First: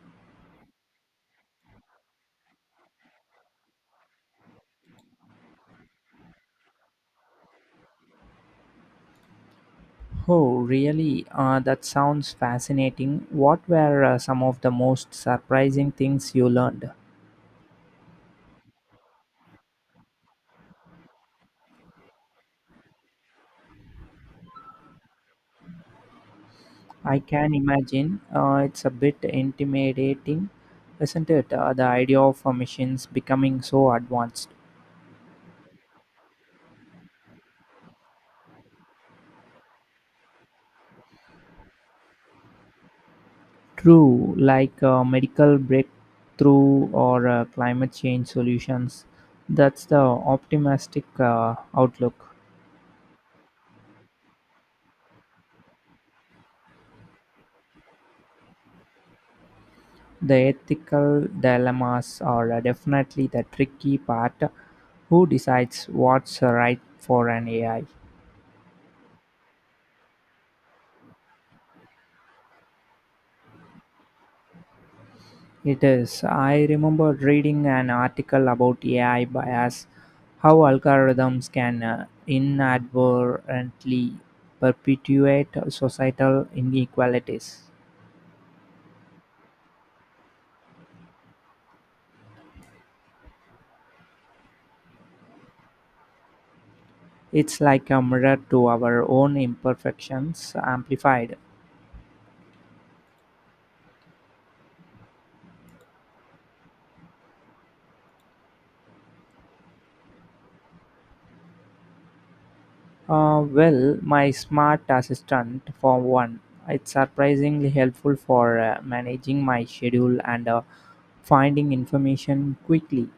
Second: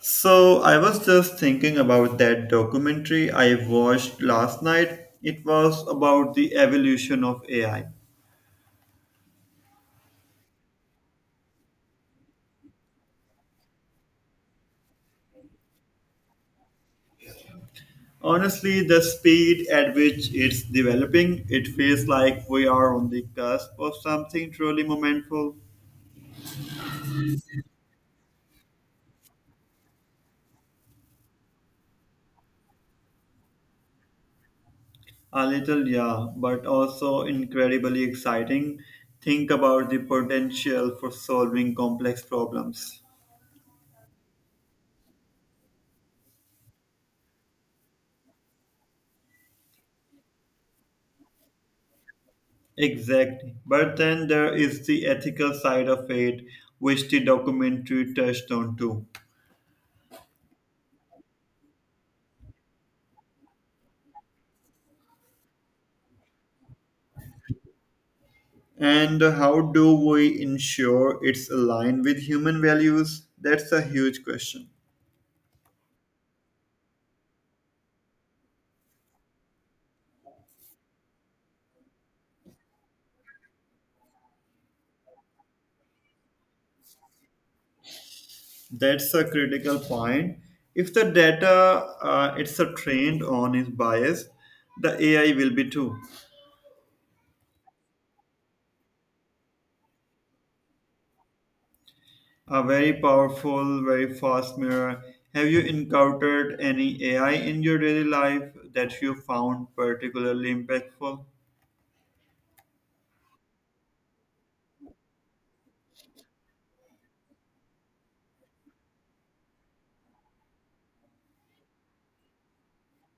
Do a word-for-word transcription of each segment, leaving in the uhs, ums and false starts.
So I was just thinking about that documentary I watched last night. It was about the evolution of A I. Oh, really? Uh, that sounds fascinating. What were uh, some of the most surprising things you learned? Honestly, the speed at which it's developing, it feels like we are on the cusp of something truly momentful. I can imagine, uh, it's a bit intimidating, isn't it? Uh, the idea of uh, machines becoming so advanced. A little, yeah, but also incredibly exciting. Think about the potential for solving complex problems. True, like uh, medical breakthrough or uh, climate change solutions. That's the optimistic uh, outlook. Exactly. But then there is the ethical side of it, which the documentary touched on too. The ethical dilemmas are, uh, definitely the tricky part. Who decides what's right for an A I? And how do we ensure it's aligned with human values? That's a huge question. It is. I remember reading an article about A I bias, how algorithms can uh, inadvertently perpetuate societal inequalities. That's a critical point. If the data uh, it's a trained on is biased, the A I will be too. It's like a mirror to our own imperfections amplified. A very powerful, very fast mirror. Have you encountered any A I in your daily life that you found particularly impactful? Uh, well, my smart assistant, for one, it's surprisingly helpful for uh, managing my schedule and uh, finding information quickly.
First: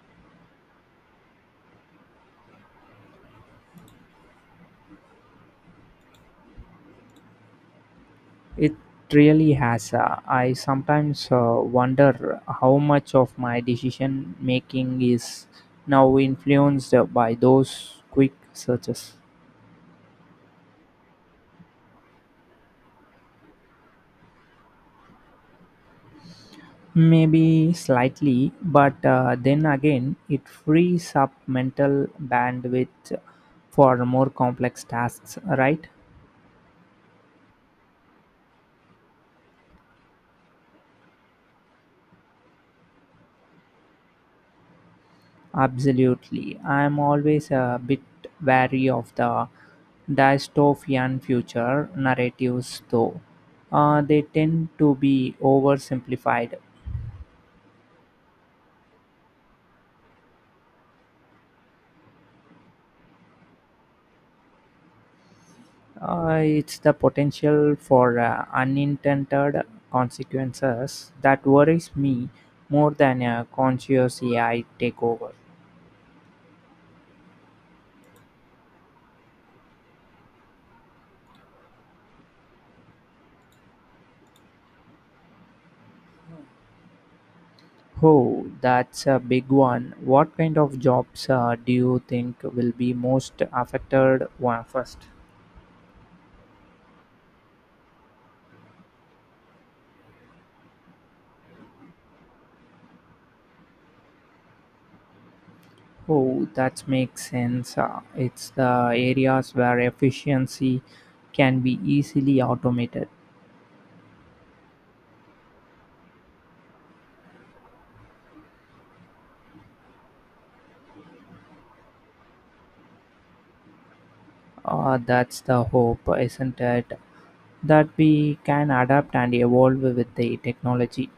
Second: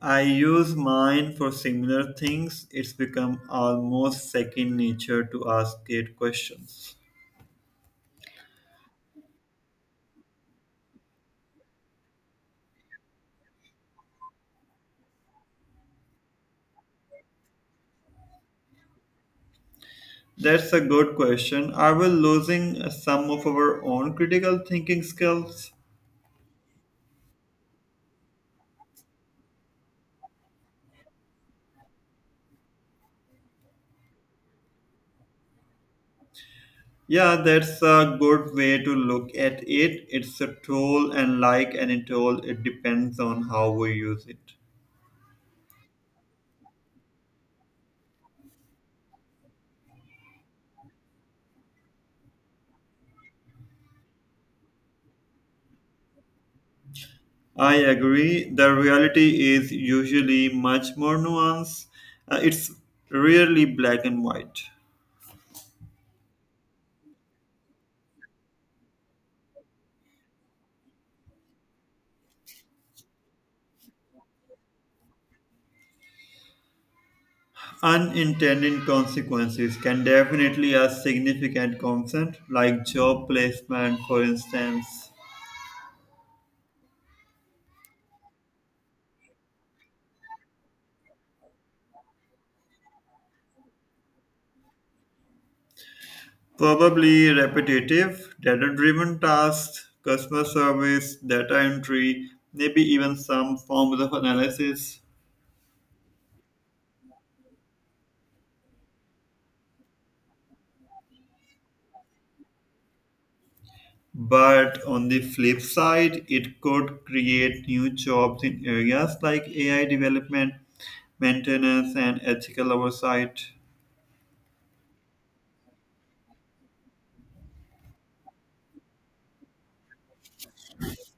I use mine for similar things. It's become almost second nature to ask it questions. It really has. Uh, I sometimes uh, wonder how much of my decision making is now influenced by those quick searches. That's a good question. Are we losing some of our own critical thinking skills? Maybe slightly, but uh, then again, it frees up mental bandwidth for more complex tasks, right? Yeah, that's a good way to look at it. It's a tool, and like any tool, it depends on how we use it. Absolutely. I am always a bit wary of the dystopian future narratives, though. Uh, they tend to be oversimplified. I agree. The reality is usually much more nuanced. Uh, it's rarely black and white. Uh, it's the potential for uh, unintended consequences that worries me more than a conscious A I takeover. Unintended consequences can definitely have significant concerns, like job placement, for instance. Oh, that's a big one. What kind of jobs uh, do you think will be most affected one first? Probably repetitive, data driven tasks, customer service, data entry, maybe even some forms of analysis. Oh, that makes sense. Uh, It's the areas where efficiency can be easily automated. But on the flip side, it could create new jobs in areas like A I development, maintenance, and ethical oversight. Uh, that's the hope, isn't it? That we can adapt and evolve with the technology.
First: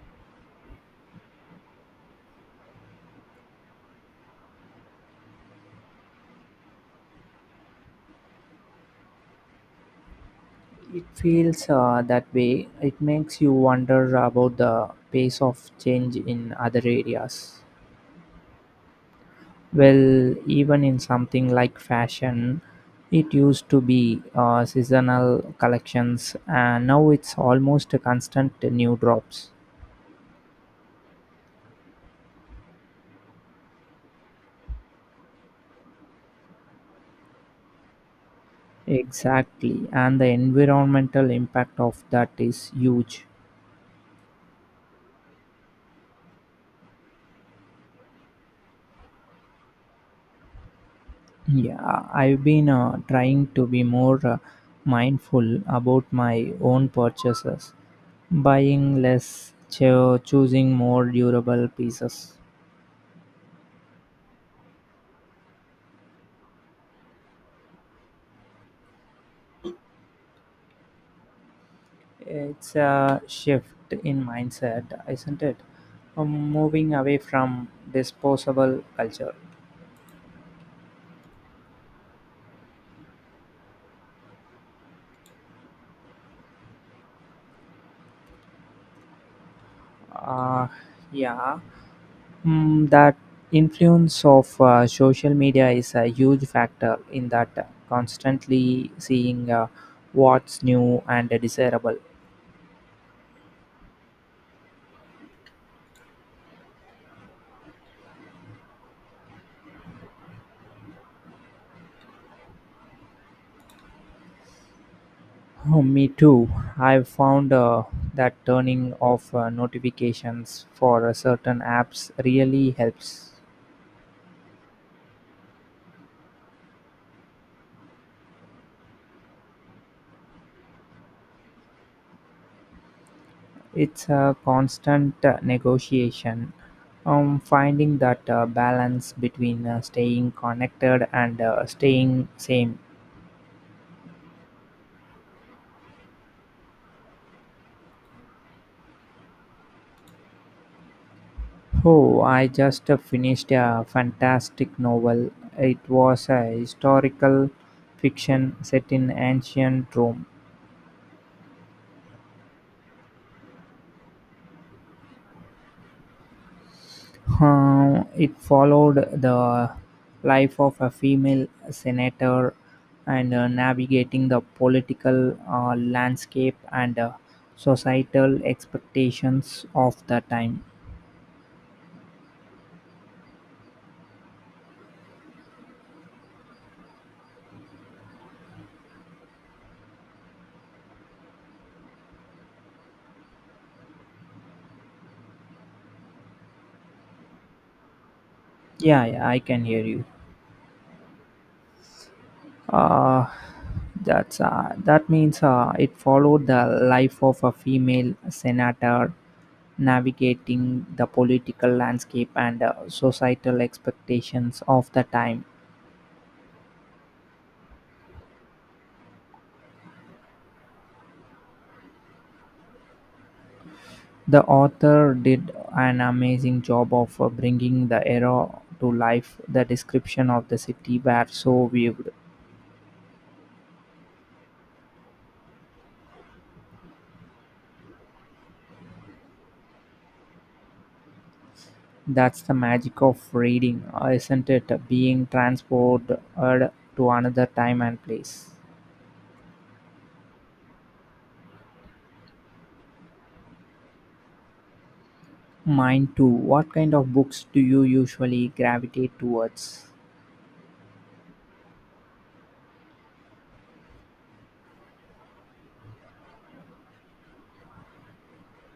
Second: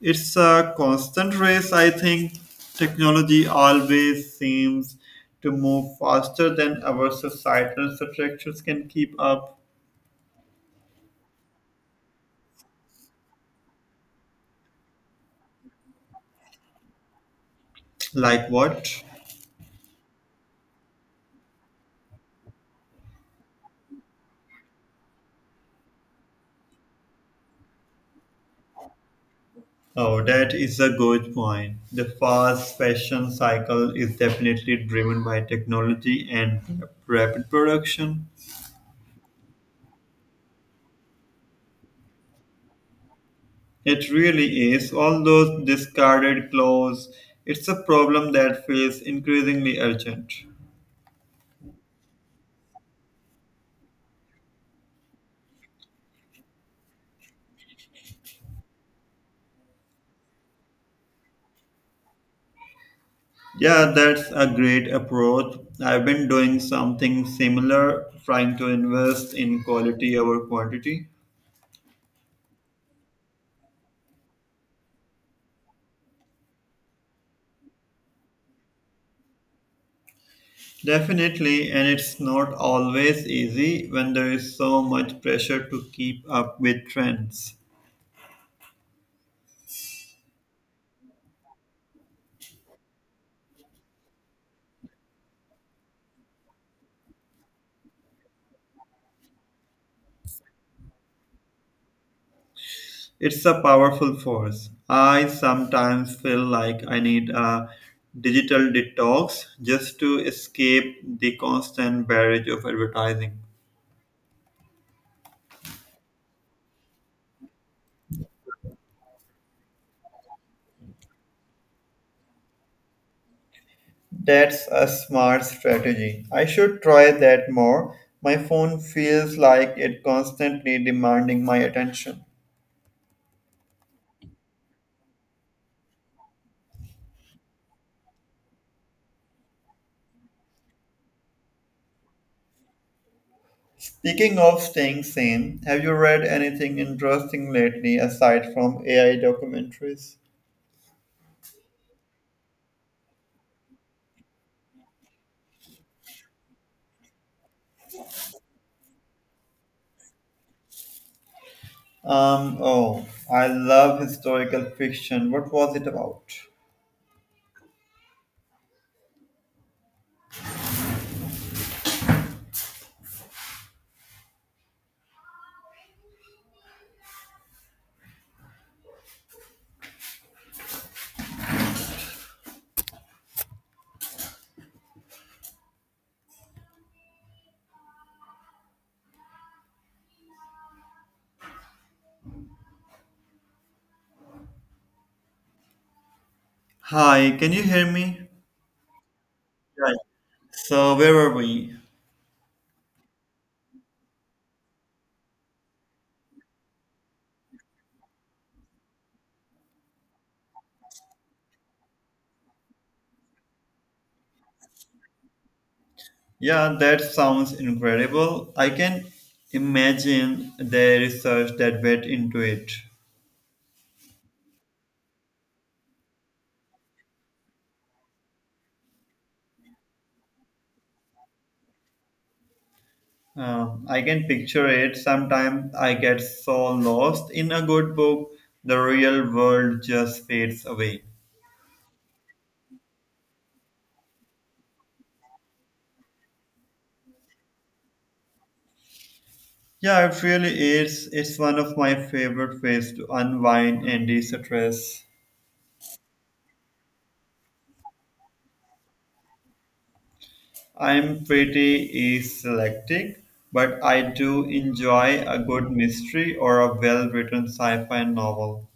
It's a constant race. I think technology always seems to move faster than our societal structures can keep up. It feels, uh, that way. It makes you wonder about the pace of change in other areas. Like what? Well, even in something like fashion, it used to be uh, seasonal collections, and now it's almost a constant new drops. Oh, that is a good point. The fast fashion cycle is definitely driven by technology and rapid production. Exactly, and the environmental impact of that is huge. It really is. All those discarded clothes, it's a problem that feels increasingly urgent. Yeah, I've been uh, trying to be more uh, mindful about my own purchases, buying less, cho- choosing more durable pieces. Yeah, that's a great approach. I've been doing something similar, trying to invest in quality over quantity. It's a shift in mindset, isn't it? Um, moving away from disposable culture. Definitely, and it's not always easy when there is so much pressure to keep up with trends. Uh, yeah. Mm, that influence of uh, social media is a huge factor in that, uh, constantly seeing uh, what's new and desirable. It's a powerful force. I sometimes feel like I need a digital detox just to escape the constant barrage of advertising. Oh, me too. I've found uh, that turning off uh, notifications for uh, certain apps really helps. That's a smart strategy. I should try that more. My phone feels like it constantly demanding my attention. It's a constant, uh, negotiation, um, finding that uh, balance between uh, staying connected and uh, staying same. Speaking of staying sane, have you read anything interesting lately aside from A I documentaries? Oh, I just uh, finished a fantastic novel. It was a historical fiction set in ancient Rome. Um, oh, I love historical fiction. What was it about? Uh, It followed the life of a female senator and uh, navigating the political uh, landscape and uh, societal expectations of the time. Hi, can you hear me? Yeah, yeah, I can hear Right. you. So, where were we? Uh, that's uh, that means uh, it followed the life of a female senator navigating the political landscape and uh, societal expectations of the time. Yeah, that sounds incredible. I can imagine the research that went into it. The author did an amazing job of uh, bringing the era to life. The description of the city were so vivid. Um, I can picture it. Sometimes I get so lost in a good book, the real world just fades away. That's the magic of reading, uh, isn't it? Being transported to another time and place. Yeah, it really is. It's one of my favorite ways to unwind and de stress. Mine too. What kind of books do you usually gravitate towards? I'm pretty eclectic, but I do enjoy a good mystery or a well written sci fi novel.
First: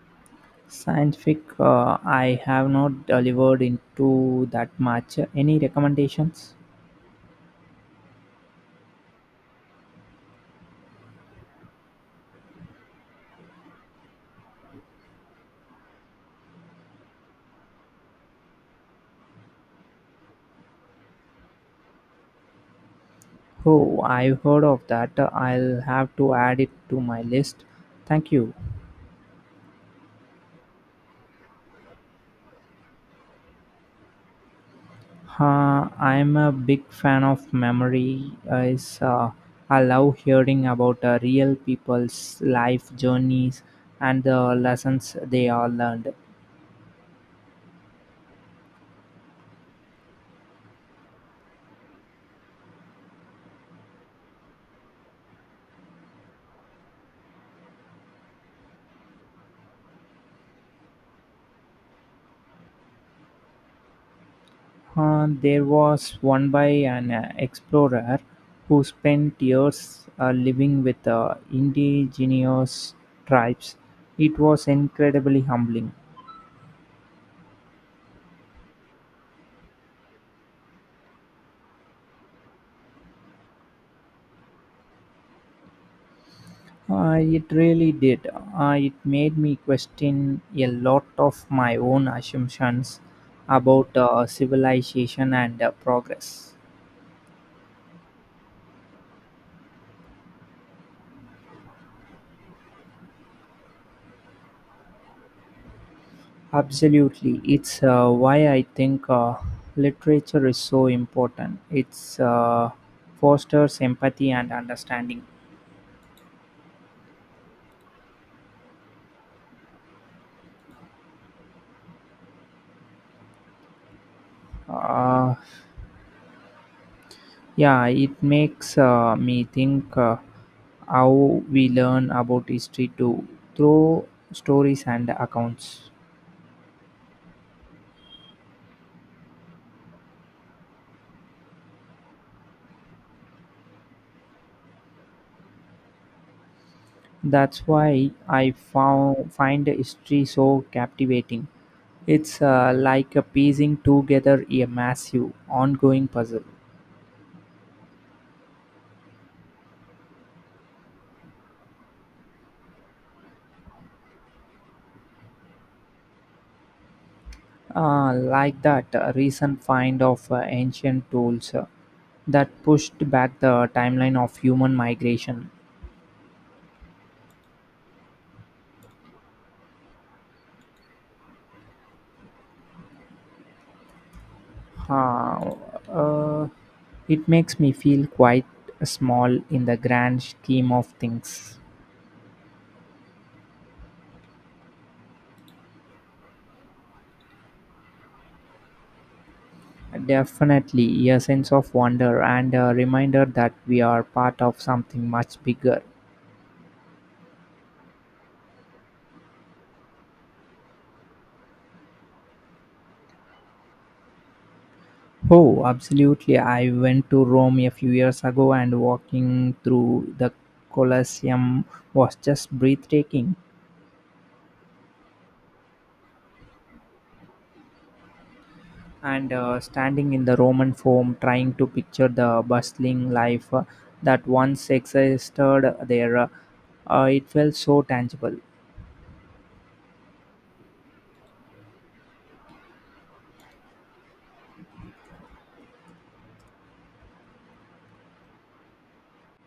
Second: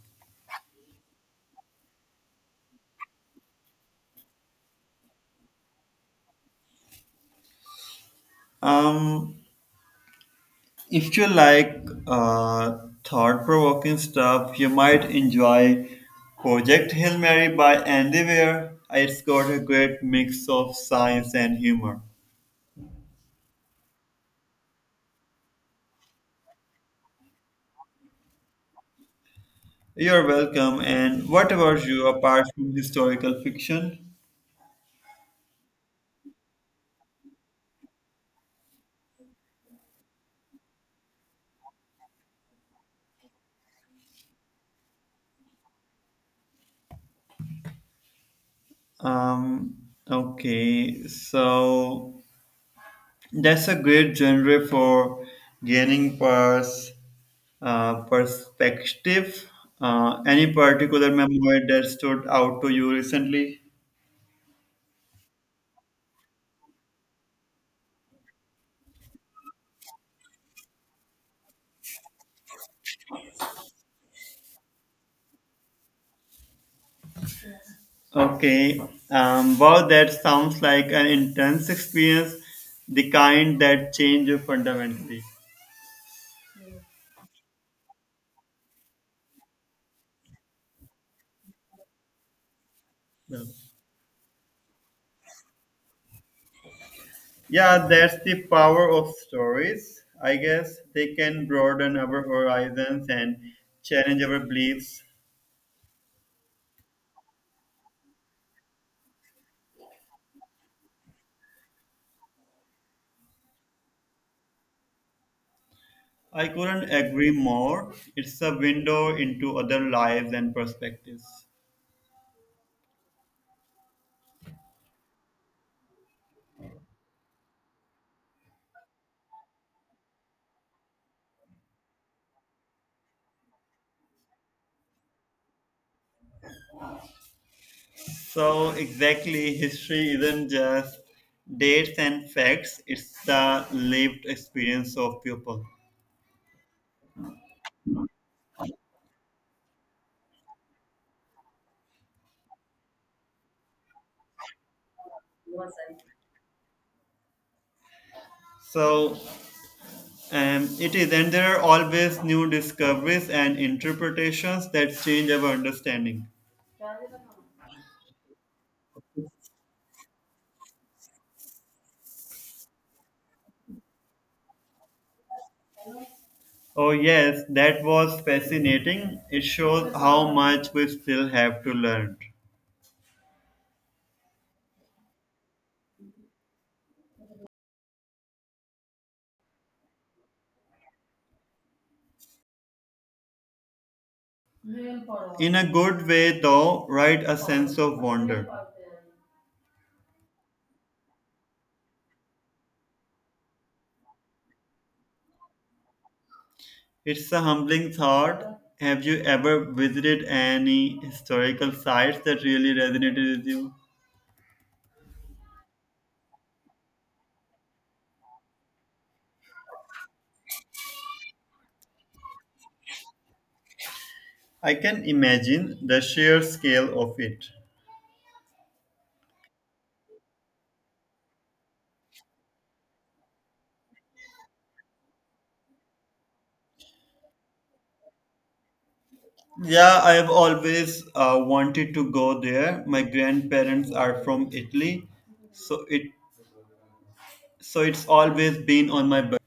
Scientific, uh, I have not delivered into that much. Any recommendations? Um, If you like uh, thought provoking stuff, you might enjoy Project Hail Mary by Andy Weir. It's got a great mix of science and humor. Oh, I've heard of that. I'll have to add it to my list. Thank you. You're welcome. And what about you apart from historical fiction? Uh, I'm a big fan of memory. Uh, Is uh, I love hearing about uh, real people's life journeys and the lessons they all learned. Um, okay, so that's a great genre for gaining pers- uh, perspective. Uh, any particular memoir that stood out to you recently? Uh, there was one by an uh, explorer who spent years uh, living with uh, indigenous tribes. It was incredibly humbling. Okay. Um, wow, that sounds like an intense experience, the kind that change you fundamentally. Uh, it really did. Uh, it made me question a lot of my own assumptions Yeah, about uh, civilization and uh, progress. Yeah, that's the power of stories. I guess they can broaden our horizons and challenge our beliefs. Absolutely. It's uh, why I think uh, literature is so important. It's, uh, fosters empathy and understanding. I couldn't agree more. It's a window into other lives and perspectives. Uh, yeah, it makes uh, me think uh, how we learn about history too through stories and accounts. So, exactly, history isn't just dates and facts, it's the lived experience of people. That's why I found, find history so captivating. It's uh, like a piecing together a massive, ongoing puzzle. So, Um, it is, and there are always new discoveries and interpretations that change our understanding. Uh, like that uh, recent find of uh, ancient tools uh, that pushed back the timeline of human migration. Oh, yes, that was fascinating. It shows how much we still have to learn. Uh, uh, it makes me feel quite small in the grand scheme of things. In a good way, though, right? A sense of wonder. Definitely a sense of wonder and a reminder that we are part of something much bigger. It's a humbling thought. Have you ever visited any historical sites that really resonated with you? Oh, absolutely. I went to Rome a few years ago and walking through the Colosseum was just breathtaking. I can imagine the sheer scale of it. And uh, standing in the Roman Forum trying to picture the bustling life uh, that once existed there, uh, uh, it felt so tangible. Yeah, I have always uh, wanted to go there. My grandparents are from Italy, so it so it's always been on my bucket.